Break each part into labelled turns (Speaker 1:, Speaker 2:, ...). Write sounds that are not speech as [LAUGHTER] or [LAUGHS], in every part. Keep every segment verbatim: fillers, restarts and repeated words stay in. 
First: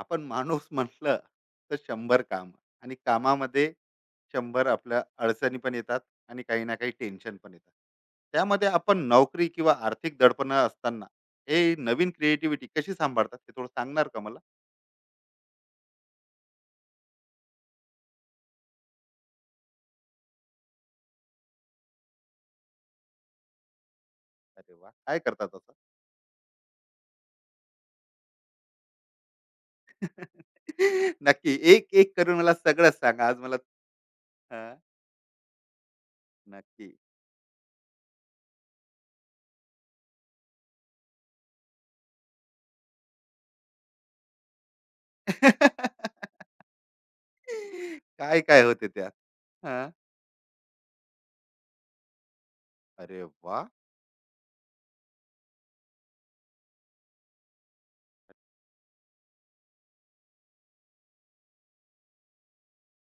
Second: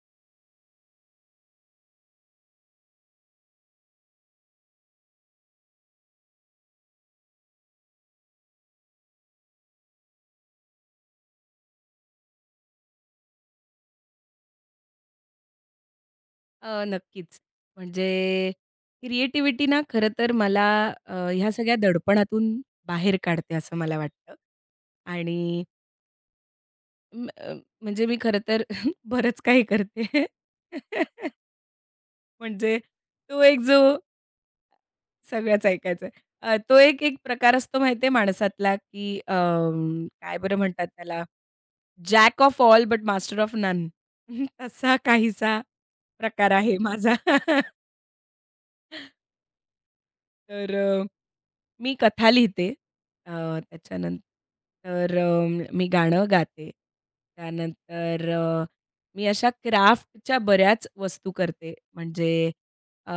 Speaker 1: आपण माणूस [LAUGHS] म्हटलं तर शंभर काम आणि कामामध्ये शंभर आपल्या अडचणी पण येतात आणि काही ना काही टेन्शन पण येतात. त्यामध्ये आपण नोकरी किंवा आर्थिक दडपण असताना हे नवीन क्रिएटिव्हिटी कशी सांभाळतात ते थोडं सांगणार का मला?
Speaker 2: अ, नक्कीच. म्हणजे क्रिएटिव्हिटी ना खरं तर मला अ, ह्या सगळ्या दडपणातून बाहेर काढते असं मला वाटतं.
Speaker 1: अरे वा, काय करतात
Speaker 2: आणि
Speaker 1: असं?
Speaker 2: म अ, म्हणजे मी खरं तर [LAUGHS] बरंच काही करते.
Speaker 1: [LAUGHS]
Speaker 2: [LAUGHS]
Speaker 1: नक्की एक एक करून मला
Speaker 2: म्हणजे
Speaker 1: सगळंच सांगा आज
Speaker 2: तो
Speaker 1: मला.
Speaker 2: एक जो
Speaker 1: हा,
Speaker 2: सगळंच ऐकायचं आहे. अ, तो
Speaker 1: नक्की.
Speaker 2: एक एक प्रकार असतो माहिती आहे माणसातला, की अं, काय बरं म्हणतात त्याला? Jack of all but master of none. [LAUGHS] तसा काहीसा प्रकार
Speaker 1: [LAUGHS]
Speaker 2: आहे माझा. [LAUGHS]
Speaker 1: काय काय होते त्यात? हा,
Speaker 2: तर मी कथा लिहिते.
Speaker 1: अरे
Speaker 2: अ,
Speaker 1: वा
Speaker 2: त्याच्यानंतर अ, मी गाणं गाते. त्यानंतर अ, मी अशा क्राफ्टच्या बऱ्याच वस्तू करते. म्हणजे अ,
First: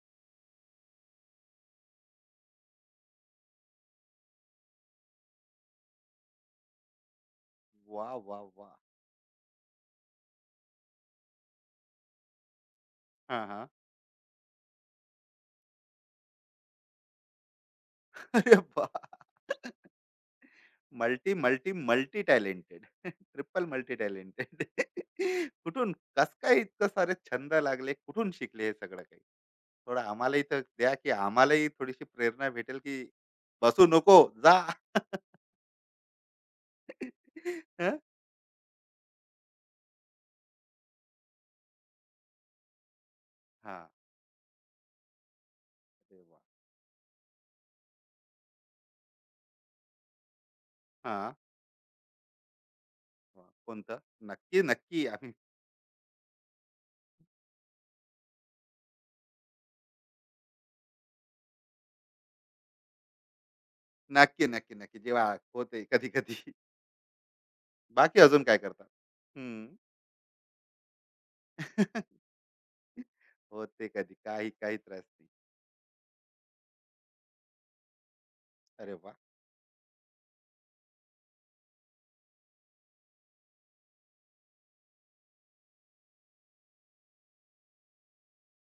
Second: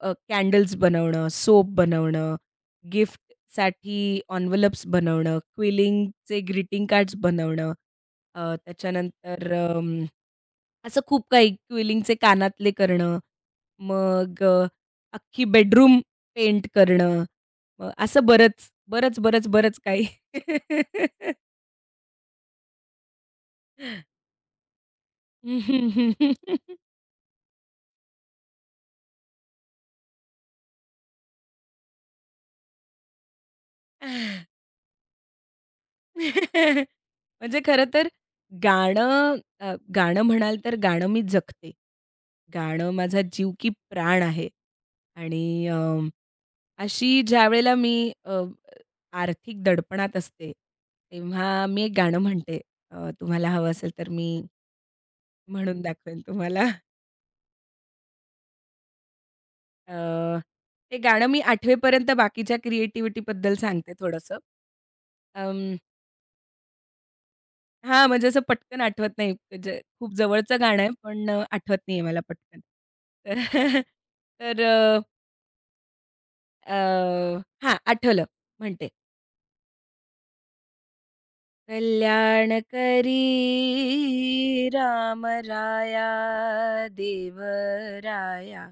Speaker 2: अ, कॅन्डल्स बनवणं, सोप बनवणं, गिफ्टसाठी एन्व्हलप्स बनवणं, क्विलिंगचे ग्रीटिंग कार्ड्स बनवणं.
Speaker 1: वा वा
Speaker 2: अ,
Speaker 1: वा.
Speaker 2: त्याच्यानंतर अं, असं खूप काही क्विलिंगचे कानातले करणं.
Speaker 1: हा हा.
Speaker 2: मग अ, अख्खी बेडरूम पेंट करणं. मग असं
Speaker 1: [LAUGHS] अरे
Speaker 2: बरंच,
Speaker 1: वा,
Speaker 2: बरंच, बरंच, बरंच काही.
Speaker 1: Multi, multi, multi talented. [LAUGHS] Triple multi
Speaker 2: [LAUGHS]
Speaker 1: talented. [LAUGHS] कुठून कसं काय इतकं सारे छंद लागले? कुठून शिकले हे सगळं काही? थोडं आम्हालाही तर द्या, की आम्हालाही थोडीशी प्रेरणा भेटेल, की बसू नको, जा. [LAUGHS]
Speaker 2: म्हणजे खरं
Speaker 1: हं,
Speaker 2: तर गाणं अ, गाणं म्हणाल तर गाणं मी जगते. गाणं माझा जीव की
Speaker 1: हां.
Speaker 2: प्राण आहे आणि अ,
Speaker 1: अरे वाह!
Speaker 2: अशी ज्यावेळेला मी अ, आर्थिक दडपणात असते,
Speaker 1: हां,
Speaker 2: तेव्हा मी एक गाणं म्हणते. अ,
Speaker 1: वाह!
Speaker 2: तुम्हाला हवं असेल
Speaker 1: कोणतं?
Speaker 2: तर मी
Speaker 1: नक्की, नक्की. आम्ही
Speaker 2: म्हणून दाखवेन तुम्हाला. अ, ते गाणं मी आठवी पर्यंत बाकीच्या क्रिएटिव्हिटीबद्दल सांगते थोडंसं.
Speaker 1: नक्की, नक्की, नक्की. जेव्हा
Speaker 2: अं,
Speaker 1: होते कधी-कधी.
Speaker 2: हां,
Speaker 1: बाकी
Speaker 2: म्हणजे असं
Speaker 1: अजून काय
Speaker 2: पटकन
Speaker 1: करतात?
Speaker 2: आठवत नाही.
Speaker 1: हं.
Speaker 2: म्हणजे खूप जवळचं गाणं आहे, पण अ, आठवत नाही
Speaker 1: [LAUGHS]
Speaker 2: आहे मला पटकन. तर [LAUGHS]
Speaker 1: होते कधी काही,
Speaker 2: तर
Speaker 1: काही
Speaker 2: अ,
Speaker 1: त्रास नाही.
Speaker 2: अ, हां, आठवलं म्हणते.
Speaker 1: अरे वाह!
Speaker 2: कल्याण करी रामराया देवराया,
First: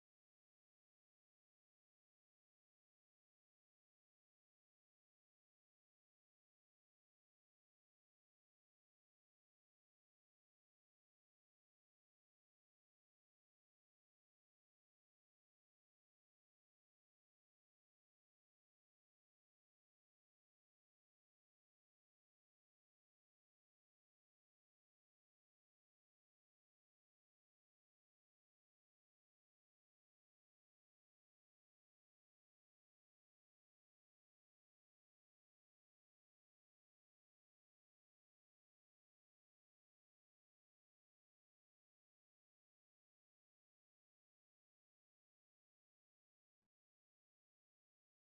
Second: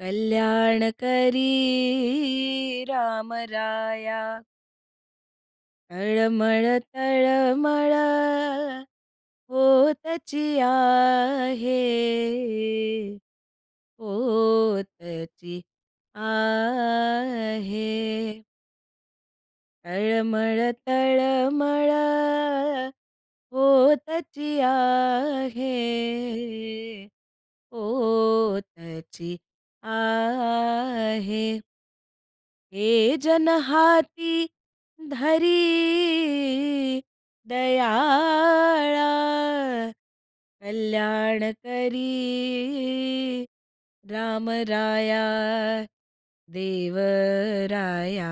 Speaker 2: कल्याण करी रामराया तळमळ तळमळ होतची आहे होतची आहे तळमळ तळमळ होतची आहे होतची आहे हे जन हाती धरी दयाळा कल्याण करी राम राया देव राया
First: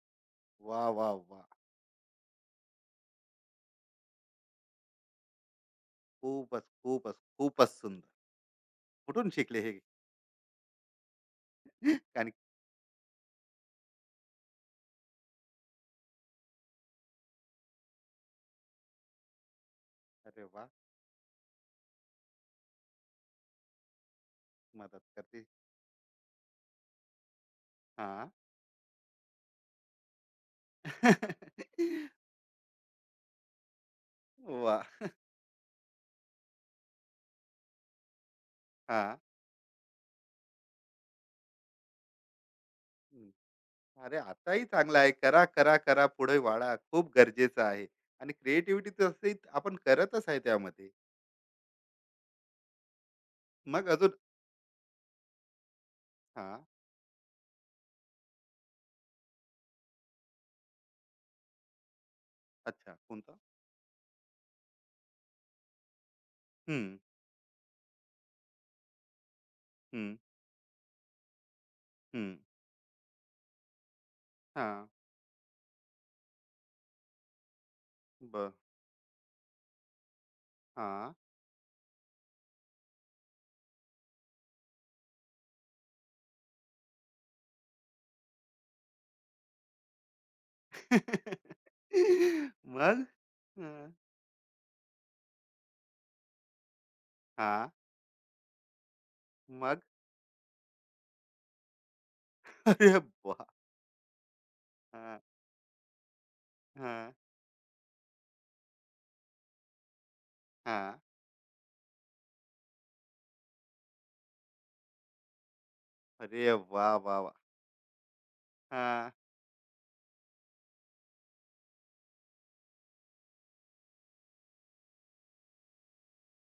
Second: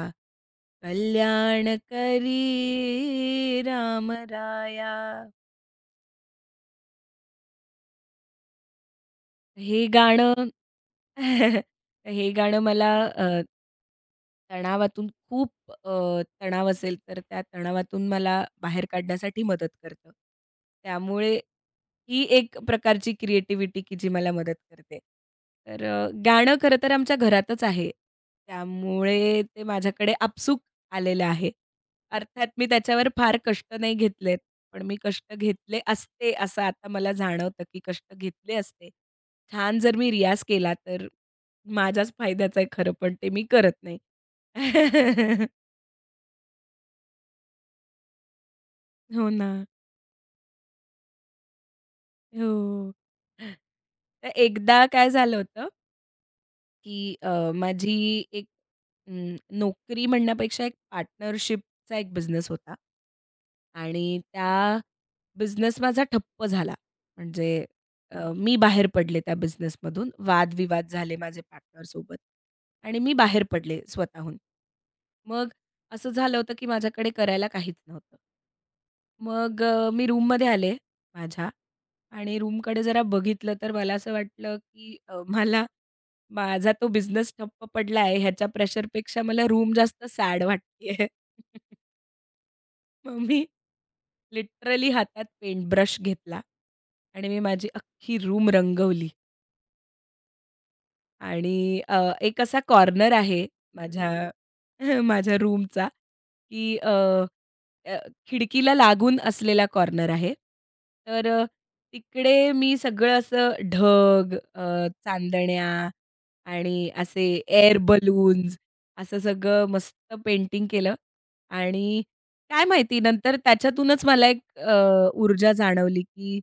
Speaker 1: वाह, वाह, वाह!
Speaker 2: कल्याण करी राम राया
Speaker 1: खूपच, खूपच, खूपच सुंदर. कुठून शिकले हे?
Speaker 2: हे गाणं [LAUGHS]
Speaker 1: [LAUGHS] कारण
Speaker 2: हे गाणं मला तणावातून खूप अ, तणाव असेल, तर त्या तणावातून मला बाहेर काढण्यासाठी मदत करतं.
Speaker 1: अरे वा,
Speaker 2: त्यामुळे ही एक प्रकारची क्रिएटिव्हिटी की जी मला मदत करते.
Speaker 1: मदत करते.
Speaker 2: तर अ, गाणं खरं तर आमच्या घरातच आहे.
Speaker 1: हां.
Speaker 2: त्यामुळे ते माझ्याकडे आपसूक आलेलं आहे. अर्थात मी त्याच्यावर फार कष्ट नाही घेतलेत. पण मी
Speaker 1: वाह!
Speaker 2: कष्ट घेतले असते असं आता मला जाणवतं, की कष्ट घेतले असते.
Speaker 1: हां.
Speaker 2: छान जर मी रियाज केला तर माझ्याच फायद्याचं आहे खरं पण
Speaker 1: हं.
Speaker 2: ते
Speaker 1: [LAUGHS]
Speaker 2: मी करत नाही.
Speaker 1: अरे, आताही चांगला आहे. करा,
Speaker 2: [LAUGHS]
Speaker 1: करा, करा, पुढे वाढा. खूप गरजेचं आहे आणि क्रिएटिव्हिटी
Speaker 2: हो
Speaker 1: तशी
Speaker 2: ना.
Speaker 1: आपण करतच आहे त्यामध्ये.
Speaker 2: हो.
Speaker 1: मग अजून?
Speaker 2: तर एकदा काय झालं होतं
Speaker 1: हां.
Speaker 2: की अ, माझी एक अं, नोकरी म्हणण्यापेक्षा एक पार्टनरशिपचा एक बिझनेस होता.
Speaker 1: अच्छा, कोणता?
Speaker 2: आणि त्या बिझनेस माझा ठप्प झाला.
Speaker 1: हं,
Speaker 2: म्हणजे अ, मी बाहेर पडले त्या बिझनेसमधून.
Speaker 1: हं,
Speaker 2: वादविवाद झाले माझे पार्टनरसोबत
Speaker 1: हं.
Speaker 2: आणि मी बाहेर पडले स्वतःहून.
Speaker 1: हां.
Speaker 2: मग असं झालं होतं की माझ्याकडे करायला काहीच नव्हतं.
Speaker 1: बरं.
Speaker 2: मग अ, मी रूममध्ये आले
Speaker 1: हां.
Speaker 2: माझ्या आणि रूमकडे जरा बघितलं तर मला असं वाटलं की अ, मला माझा तो बिझनेस ठप्प पडला आहे ह्याच्या प्रेशरपेक्षा मला रूम जास्त सॅड वाटतेय. [LAUGHS]
Speaker 1: [LAUGHS] मग?
Speaker 2: मग मी
Speaker 1: हं.
Speaker 2: लिटरली हातात पेंटब्रश घेतला आणि मी माझी
Speaker 1: हां.
Speaker 2: अख्खी रूम रंगवली
Speaker 1: मग?
Speaker 2: आणि अ, एक असा
Speaker 1: अरे
Speaker 2: कॉर्नर
Speaker 1: वाह!
Speaker 2: आहे माझ्या [LAUGHS]
Speaker 1: हां,
Speaker 2: माझ्या रूमचा, की
Speaker 1: हां,
Speaker 2: अ, खिडकीला लागून असलेला कॉर्नर आहे.
Speaker 1: हां.
Speaker 2: तर अ, तिकडे मी सगळं असं ढग, अ, चांदण्या
Speaker 1: अरे
Speaker 2: आणि
Speaker 1: वाह! वाह!
Speaker 2: असे
Speaker 1: वाह!
Speaker 2: एअर बलून्स
Speaker 1: हां,
Speaker 2: असं सगळं मस्त पेंटिंग केलं आणि काय माहिती नंतर त्याच्यातूनच मला एक अ, ऊर्जा जाणवली, की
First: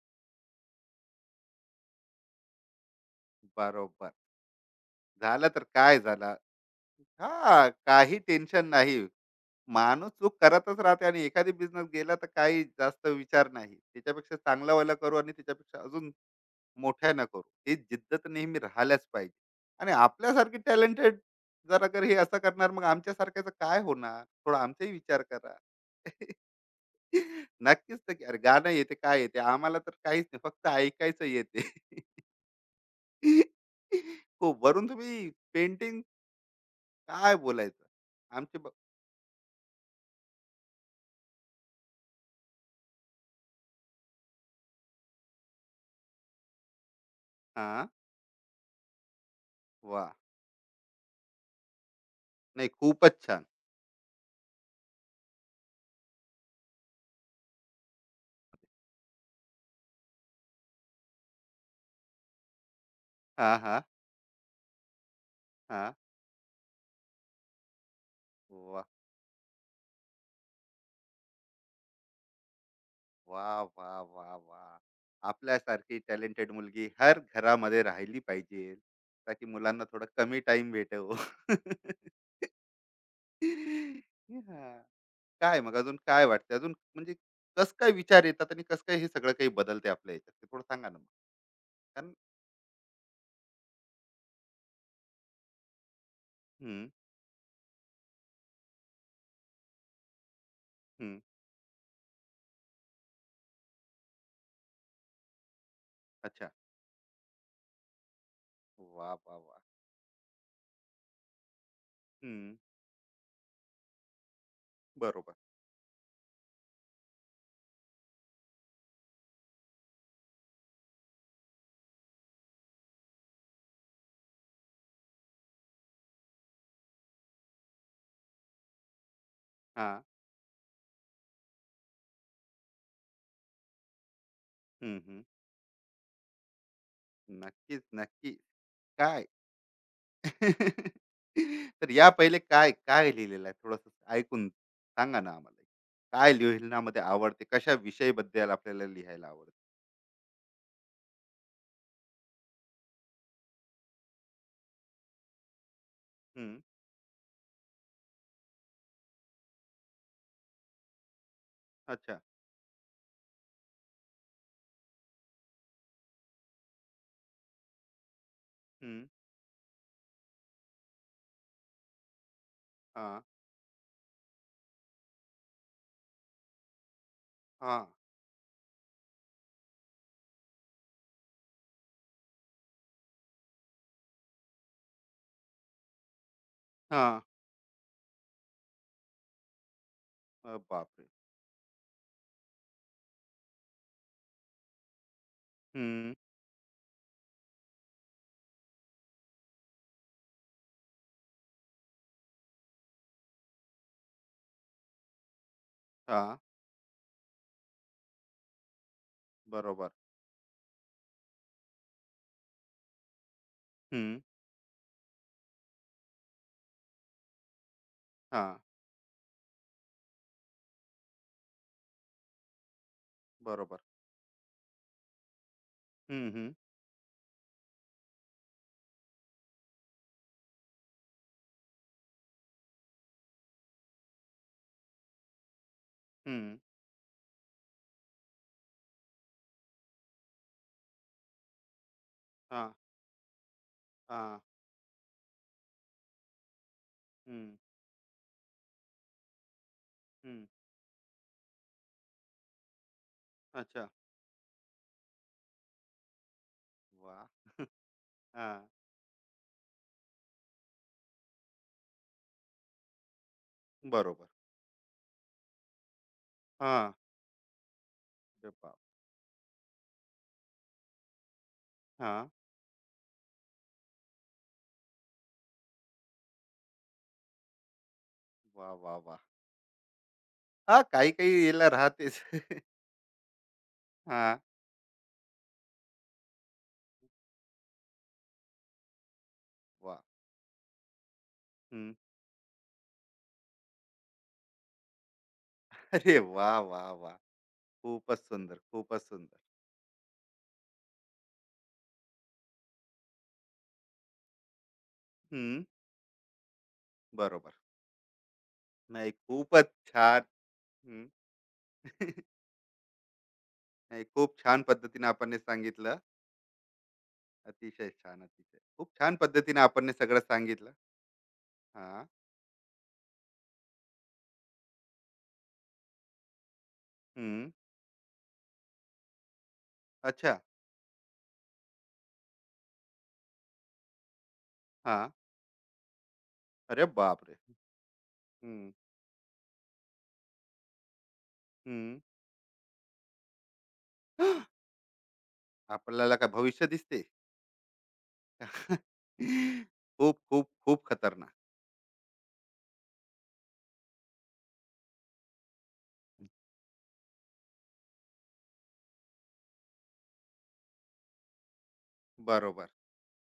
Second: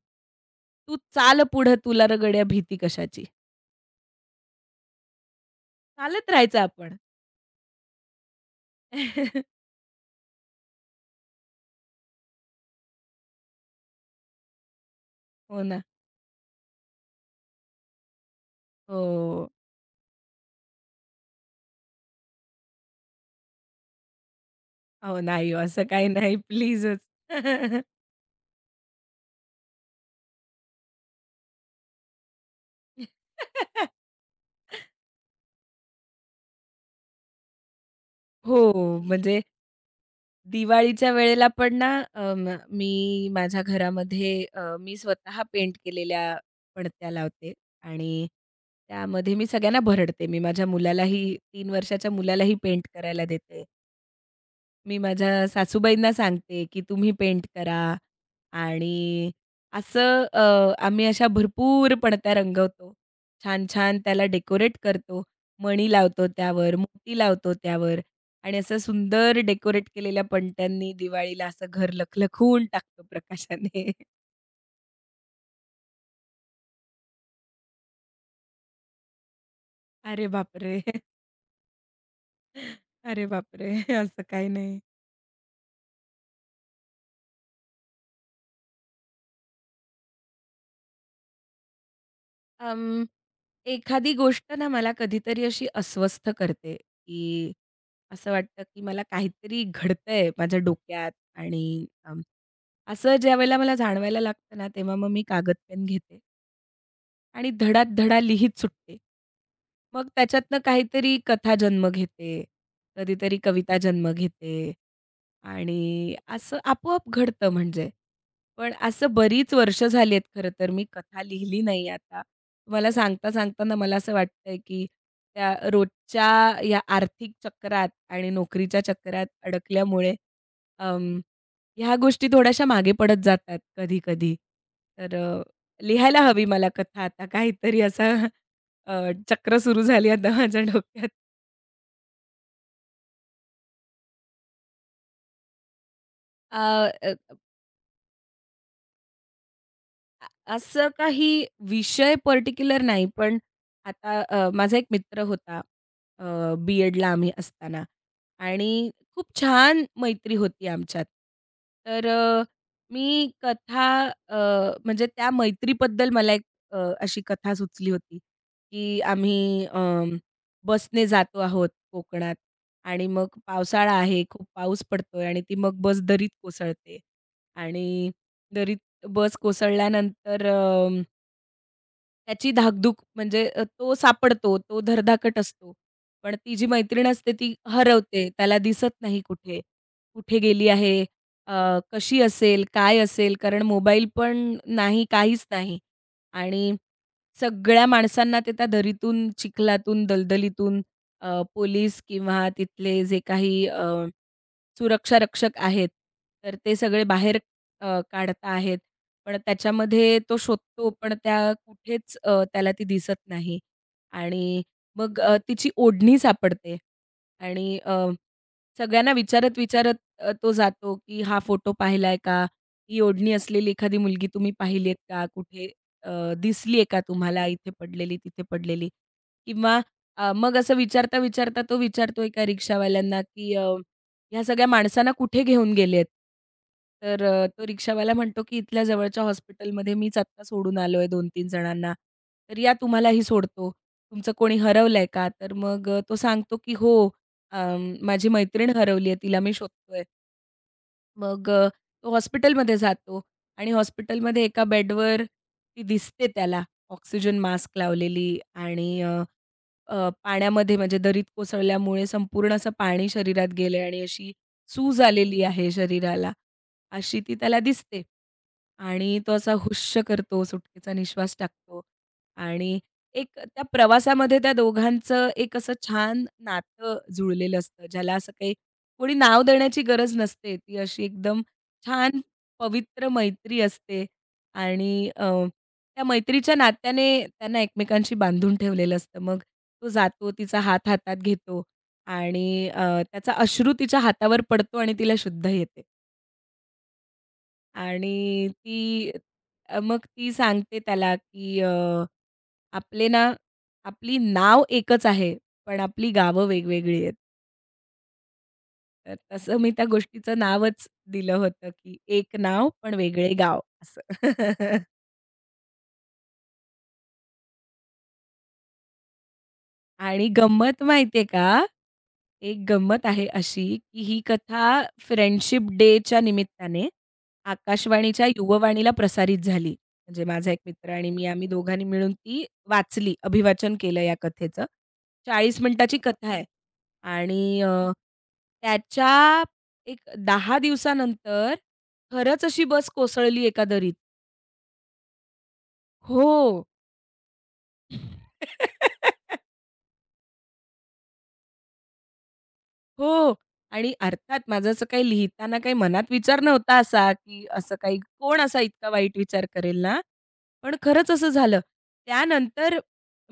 Speaker 2: "तू चाल पुढं तुला र गड्या भीती कशाची."
Speaker 1: बरोबर. झालं तर काय
Speaker 2: चालत
Speaker 1: झालं?
Speaker 2: राहायचं आपण.
Speaker 1: हां, काही टेन्शन नाही.
Speaker 2: [LAUGHS]
Speaker 1: माणूस चूक करतच राहते, आणि एखादी बिझनेस गेला तर काही जास्त विचार नाही. त्याच्यापेक्षा चांगलावाला करू आणि
Speaker 2: हो ना.
Speaker 1: त्याच्यापेक्षा अजून मोठ्यानं करू. ही जिद्द तर नेहमी राहिल्याच पाहिजे.
Speaker 2: हो.
Speaker 1: आणि आपल्यासारखी टॅलेंटेड जर अगर हे असं करणार, मग आमच्यासारख्याचं काय होणार? थोडा आमचाही
Speaker 2: अहो
Speaker 1: विचार
Speaker 2: नाही
Speaker 1: करा.
Speaker 2: हो, असं काही
Speaker 1: [LAUGHS]
Speaker 2: नाही प्लीजच.
Speaker 1: नक्कीच. तर अरे गाणं येते, काय येते? आम्हाला तर काहीच नाही. फक्त ऐकायचं येते. [LAUGHS]
Speaker 2: [LAUGHS]
Speaker 1: खूप वरून तुम्ही पेंटिंग काय बोलायचं आमचे
Speaker 2: हो,
Speaker 1: ब-.
Speaker 2: म्हणजे दिवाळीच्या वेळेला पण ना अं, मी माझ्या घरामध्ये अ, मी स्वतः पेंट केलेल्या पणत्या लावते
Speaker 1: हा,
Speaker 2: आणि त्यामध्ये मी सगळ्यांना
Speaker 1: वा,
Speaker 2: भरडते. मी माझ्या मुलालाही तीन वर्षाच्या मुलालाही
Speaker 1: नाही
Speaker 2: पेंट
Speaker 1: खूपच
Speaker 2: करायला
Speaker 1: छान.
Speaker 2: देते. मी माझ्या सासूबाईंना सांगते, की तुम्ही पेंट करा आणि असं अ, आम्ही अशा भरपूर पणत्या रंगवतो.
Speaker 1: हा हा.
Speaker 2: छान-छान त्याला डेकोरेट करतो.
Speaker 1: हा,
Speaker 2: मणी लावतो त्यावर, मोती लावतो त्यावर आणि असं
Speaker 1: वा
Speaker 2: सुंदर डेकोरेट केलेल्या पणत्यांनी दिवाळीला असं घर लखलखून टाकतो
Speaker 1: वा वा
Speaker 2: प्रकाशाने. [LAUGHS]
Speaker 1: वा वा. आपल्यासारखी टॅलेंटेड मुलगी हर घरामध्ये राहिली पाहिजे ताकी मुलांना थोडं
Speaker 2: अरे
Speaker 1: कमी टाइम
Speaker 2: बापरे!
Speaker 1: भेटव. [LAUGHS]
Speaker 2: अरे बापरे! असं काही नाही.
Speaker 1: हा. काय मग अजून काय वाटते अजून, म्हणजे कस काय विचार येतात आणि कस काय हे सगळं काही बदलते आपल्या याच्यात, ते थोडं सांगा ना मग. कारण
Speaker 2: अं, एखादी गोष्ट ना मला कधीतरी अशी अस्वस्थ करते,
Speaker 1: हम्म,
Speaker 2: की असं वाटतं, की मला काहीतरी घडतंय माझ्या डोक्यात
Speaker 1: हम्म,
Speaker 2: आणि अं, असं ज्यावेळेला मला जाणवायला लागतं ना, तेव्हा मग मी कागद पेन घेते
Speaker 1: अच्छा,
Speaker 2: आणि धडात धडा लिहीत सुटते.
Speaker 1: वा वा वा,
Speaker 2: मग त्याच्यातनं काहीतरी कथा जन्म घेते,
Speaker 1: हम्म,
Speaker 2: कधीतरी कविता जन्म घेते
Speaker 1: बरोबर.
Speaker 2: आणि असं आपोआप घडतं म्हणजे. पण असं बरीच वर्ष झाली आहेत खरं तर मी कथा लिहिली नाही आता. तुम्हाला सांगता-सांगता ना मला असं वाटतंय, की त्या रोजच्या या आर्थिक चक्रात आणि नोकरीच्या चक्रात
Speaker 1: हां.
Speaker 2: अडकल्यामुळे अं, ह्या गोष्टी थोड्याशा मागे पडत जातात कधी-कधी.
Speaker 1: हं,
Speaker 2: तर
Speaker 1: हं.
Speaker 2: अ लिहायला हवी मला कथा आता
Speaker 1: नक्कीच,
Speaker 2: काहीतरी असा
Speaker 1: नक्की.
Speaker 2: अ,
Speaker 1: काय?
Speaker 2: चक्र सुरू झाली आता माझ्या
Speaker 1: [LAUGHS]
Speaker 2: डोक्यात.
Speaker 1: तर या पहिले काय, काय लिहिलेलं आहे? थोडंसं ऐकून सांगा ना आम्हाला. काय
Speaker 2: अ,
Speaker 1: लिहिण्यामध्ये आवडते? कशा विषयाबद्दल आपल्याला लिहायला आवडते?
Speaker 2: असं काही विषय पर्टिक्युलर नाही, पण आता अ, माझा एक मित्र होता अ,
Speaker 1: हं.
Speaker 2: बी-एडला आम्ही असताना आणि खूप छान मैत्री होती आमच्यात. तर
Speaker 1: अच्छा.
Speaker 2: अ, मी कथा अ, म्हणजे त्या मैत्रीबद्दल मला एक अ, अशी कथा सुचली होती, की
Speaker 1: हं.
Speaker 2: आम्ही अं, बसने जातो आहोत कोकणात आणि
Speaker 1: हां.
Speaker 2: मग पावसाळा आहे, खूप पाऊस पडतोय आणि ती मग बस दरीत कोसळते
Speaker 1: हां.
Speaker 2: आणि दरीत बस कोसळल्यानंतर अ, त्याची धाकधूक म्हणजे अ, तो सापडतो, तो धरधाकट असतो. पण ती जी मैत्रीण
Speaker 1: हां.
Speaker 2: असते ती हरवते, त्याला दिसत नाही कुठे. कुठे
Speaker 1: अ,
Speaker 2: गेली आहे?
Speaker 1: बापरे!
Speaker 2: अ, कशी असेल? काय असेल? कारण मोबाईल पण नाही, काहीच नाही.
Speaker 1: हं.
Speaker 2: आणि सगळ्या माणसांना ते त्या दरीतून, चिखलातून, दलदलीतून अ, पोलीस किंवा तिथले जे काही अ, सुरक्षारक्षक आहेत,
Speaker 1: हां.
Speaker 2: तर ते सगळे बाहेर अ, काढता आहेत. पण
Speaker 1: बरोबर.
Speaker 2: त्याच्यामध्ये तो शोधतो, पण त्या कुठेच अ, त्याला ती दिसत नाही
Speaker 1: हं.
Speaker 2: आणि मग अ, तिची ओढणी सापडते आणि अ
Speaker 1: हां.
Speaker 2: सगळ्यांना विचारत, विचारत अ, तो जातो, की हा फोटो पाहिलाय का? ही ओढणी असलेली
Speaker 1: बरोबर.
Speaker 2: एखादी मुलगी तुम्ही पाहिलीत का? कुठे अ,
Speaker 1: हं, हं.
Speaker 2: दिसली आहे का तुम्हाला इथे पडलेली, तिथे पडलेली? किंवा अ, मग असं विचारता, विचारता तो विचारतो एका रिक्षावाल्यांना, की अ, "ह्या सगळ्या माणसांना कुठे घेऊन गेलेत?"
Speaker 1: हं.
Speaker 2: तर अ, तो रिक्षावाला म्हणतो, की "इथल्या जवळच्या हॉस्पिटलमध्ये मीच आत्ता सोडून आलोय दोन-तीन जणांना, तर
Speaker 1: हां.
Speaker 2: या तुम्हालाही सोडतो. तुमचं
Speaker 1: हां.
Speaker 2: कोणी हरवलंय का?" तर मग अ, तो सांगतो, की "हो."
Speaker 1: हं.
Speaker 2: अं, माझी मैत्रीण हरवली आहे, तिला मी शोधतोय.
Speaker 1: हं.
Speaker 2: मग अ, तो हॉस्पिटलमध्ये जातो आणि
Speaker 1: अच्छा.
Speaker 2: हॉस्पिटलमध्ये एका बेडवर ती दिसते त्याला,
Speaker 1: वाह!
Speaker 2: ऑक्सिजन मास्क लावलेली
Speaker 1: हां.
Speaker 2: आणि अ, अ, पाण्यामध्ये म्हणजे दरीत कोसळल्यामुळे संपूर्ण असं पाणी शरीरात गेलंय आणि
Speaker 1: बरोबर.
Speaker 2: अशी सूज आलेली आहे शरीराला,
Speaker 1: हां.
Speaker 2: अशी ती त्याला दिसते.
Speaker 1: अरे बाप!
Speaker 2: आणि तो असा हुश्य करतो, सुटकेचा निश्वास टाकतो
Speaker 1: हां.
Speaker 2: आणि एक त्या प्रवासामध्ये त्या दोघांचं एक असं छान नातं जुळलेलं असतं, ज्याला असं काही
Speaker 1: वा वा
Speaker 2: कोणी
Speaker 1: वा.
Speaker 2: नाव देण्याची गरज नसते. ती
Speaker 1: हा,
Speaker 2: अशी
Speaker 1: काही
Speaker 2: एकदम
Speaker 1: काही याला
Speaker 2: छान
Speaker 1: राहतेच. [LAUGHS]
Speaker 2: पवित्र मैत्री असते
Speaker 1: हा,
Speaker 2: आणि अ त्या मैत्रीच्या नात्याने त्यांना एकमेकांशी बांधून ठेवलेलं असतं. मग तो
Speaker 1: वा,
Speaker 2: जातो, तिचा हात हातात घेतो
Speaker 1: हम्म.
Speaker 2: आणि अ, त्याचा अश्रू तिच्या हातावर पडतो आणि तिला शुद्ध येते
Speaker 1: अरे वा वा वा,
Speaker 2: आणि
Speaker 1: खूपच सुंदर,
Speaker 2: ती
Speaker 1: खूपच सुंदर.
Speaker 2: अ, मग ती सांगते त्याला, की अ, "आपले ना आपली नाव एकच आहे,
Speaker 1: हम्म,
Speaker 2: पण आपली गावं वेगवेगळी आहेत."
Speaker 1: बरोबर. नाही
Speaker 2: तर तसं
Speaker 1: खूपच
Speaker 2: मी त्या
Speaker 1: छान.
Speaker 2: गोष्टीचं नावच
Speaker 1: हम्म.
Speaker 2: दिलं होतं, की
Speaker 1: [LAUGHS]
Speaker 2: "एक नाव पण वेगळे गाव" असं.
Speaker 1: नाही खूप छान
Speaker 2: [LAUGHS]
Speaker 1: पद्धतीने आपण हे सांगितलं. अतिशय छान, अतिशय खूप छान पद्धतीने आपण हे सगळं
Speaker 2: आणि
Speaker 1: सांगितलं.
Speaker 2: गंमत माहिती का
Speaker 1: हा.
Speaker 2: एक गंमत आहे अशी, की ही कथा फ्रेंडशिप डेच्या निमित्ताने
Speaker 1: हम्म.
Speaker 2: आकाशवाणीच्या युववाणीला प्रसारित झाली. म्हणजे
Speaker 1: अच्छा.
Speaker 2: माझा एक मित्र आणि मी आम्ही दोघांनी मिळून ती वाचली, अभिवाचन केलं या कथेचं.
Speaker 1: हा.
Speaker 2: चाळीस मिनिटाची कथा आहे
Speaker 1: अरे बापरे!
Speaker 2: आणि अ,
Speaker 1: हम्म.
Speaker 2: त्याच्या एक दहा दिवसानंतर
Speaker 1: हम्म.
Speaker 2: खरंच अशी बस कोसळली एका दरीत.
Speaker 1: [GASPS] आपल्याला काय भविष्य
Speaker 2: हो.
Speaker 1: दिसते? [LAUGHS]
Speaker 2: [LAUGHS]
Speaker 1: खूप खूप खूप खतरनाक.
Speaker 2: हो. आणि अर्थात माझं असं काही लिहिताना काही मनात विचार नव्हता असा, की असं काही कोण असा इतका वाईट विचार करेल ना? पण खरंच असं झालं.
Speaker 1: बरोबर.
Speaker 2: त्यानंतर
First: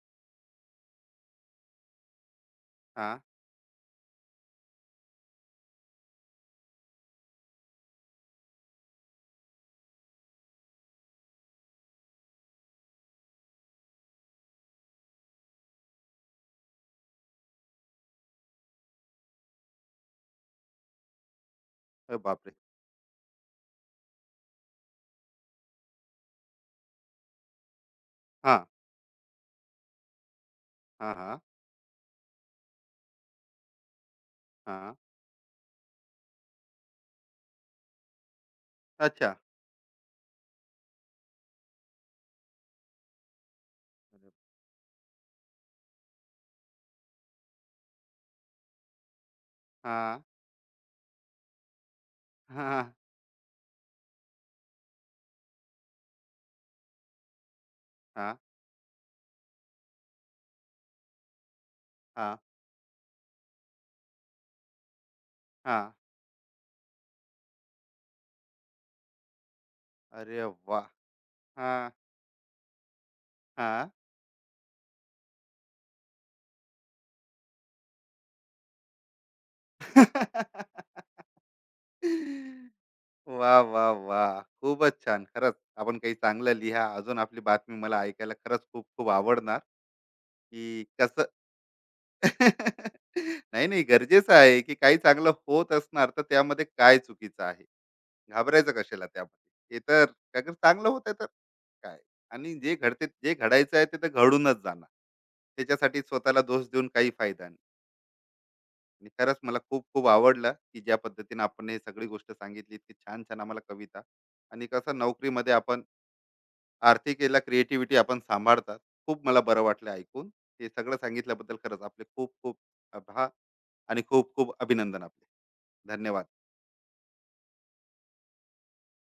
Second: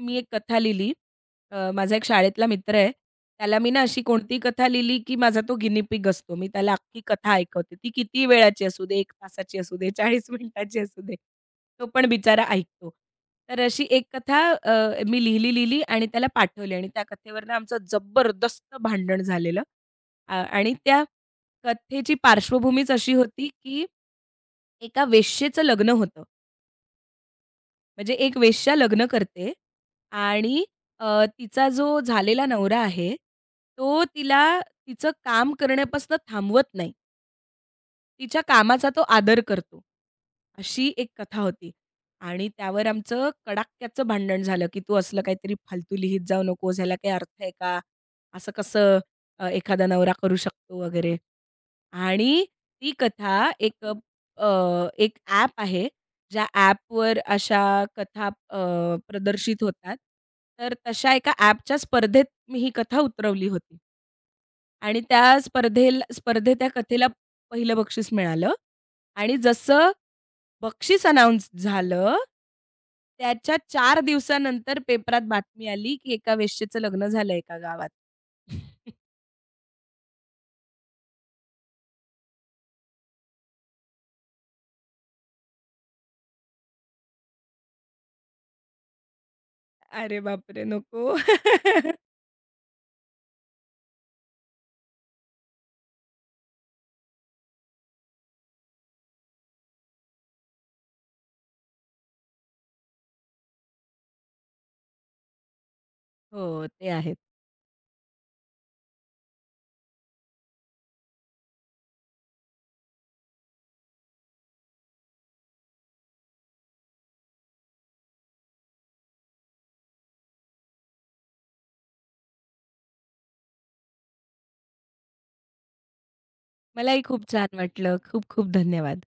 Speaker 2: मी एक कथा लिहिली. अ, माझा एक शाळेतला मित्र आहे.
Speaker 1: हा.
Speaker 2: त्याला मी ना अशी कोणती कथा लिहिली, की माझा तो गिनी पिग असतो. मी त्याला अख्खी कथा ऐकवते. ती किती वेळाची असू दे, एक तासाची असू दे, चाळीस [LAUGHS] मिनिटाची असू दे. तो पण बिचारा ऐकतो. तर अशी एक कथा अ, मी लिहिली, लिहिली आणि त्याला पाठवली आणि त्या कथेवरनं आमचं जबरदस्त भांडण झालेलं. अ, आणि त्या कथेची
Speaker 1: अरे बापरे!
Speaker 2: पार्श्वभूमीच अशी होती, की एका वेश्येचं लग्न होतं. म्हणजे एक
Speaker 1: हां,
Speaker 2: वेश्या लग्न करते आणि अ,
Speaker 1: हां, हां,
Speaker 2: तिचा जो झालेला नवरा आहे, तो तिला
Speaker 1: हां.
Speaker 2: तिचं काम करण्यापासून थांबवत नाही. तिच्या कामाचा तो
Speaker 1: अच्छा.
Speaker 2: आदर करतो. अशी एक कथा होती आणि त्यावर आमचं कडाक्याचं
Speaker 1: अरे,
Speaker 2: भांडण झालं, की "तू असलं काहीतरी फालतू लिहित जाऊ नकोस. ह्याला काही अर्थ आहे का? असं कसं अ, एखादा नवरा
Speaker 1: हां,
Speaker 2: करू शकतो?" वगैरे. आणि
Speaker 1: हां,
Speaker 2: ती कथा एक अ, एक ॲप आहे. ज्या ॲपवर अशा कथा
Speaker 1: हां,
Speaker 2: अ, प्रदर्शित होतात. तर तशा एका ॲपच्या स्पर्धेत
Speaker 1: हां,
Speaker 2: मी ही कथा उतरवली होती. आणि त्या
Speaker 1: हां.
Speaker 2: स्पर्धेला स्पर्धेत त्या कथेला पहिलं बक्षीस मिळालं आणि जसं
Speaker 1: अरे वाह!
Speaker 2: बक्षीस अनाउन्स
Speaker 1: हां,
Speaker 2: झालं, त्याच्या
Speaker 1: हां.
Speaker 2: चार दिवसानंतर पेपरात बातमी आली, की एका वेश्येचं लग्न झालं एका गावात.
Speaker 1: वाह, वाह, वाह! [LAUGHS] खूपच छान. खरंच आपण काही चांगलं लिहा. अजून आपली बातमी मला ऐकायला खरंच खूप खूप आवडणार, की
Speaker 2: अरे बापरे! नको.
Speaker 1: कसं.
Speaker 2: [LAUGHS]
Speaker 1: [LAUGHS] नाही, नाही. गरजेचं आहे, की काही चांगलं होत असणार, तर त्यामध्ये काय चुकीचं आहे? घाबरायचं कशाला त्यामध्ये? ते तर अगर चांगलं होतंय तर काय? आणि जे घडते, जे घडायचं आहे, ते तर घडूनच जाणार. त्याच्यासाठी स्वतःला दोष
Speaker 2: हो,
Speaker 1: देऊन
Speaker 2: ते
Speaker 1: काही
Speaker 2: आहेत.
Speaker 1: फायदा नाही. आणि खरंच मला खूप खूप आवडलं, की ज्या पद्धतीने आपण हे सगळी गोष्ट सांगितली. इतकी छान-छान आम्हाला कविता आणि कसं नोकरीमध्ये आपण आर्थिक याला क्रिएटिव्हिटी आपण सांभाळतात. खूप मला बरं वाटलं ऐकून. हे सगळं सांगितल्याबद्दल खरंच आपले खूप खूप आभार आणि खूप खूप अभिनंदन आपले. धन्यवाद.
Speaker 2: मलाही खूप छान वाटलं. खूप खूप धन्यवाद.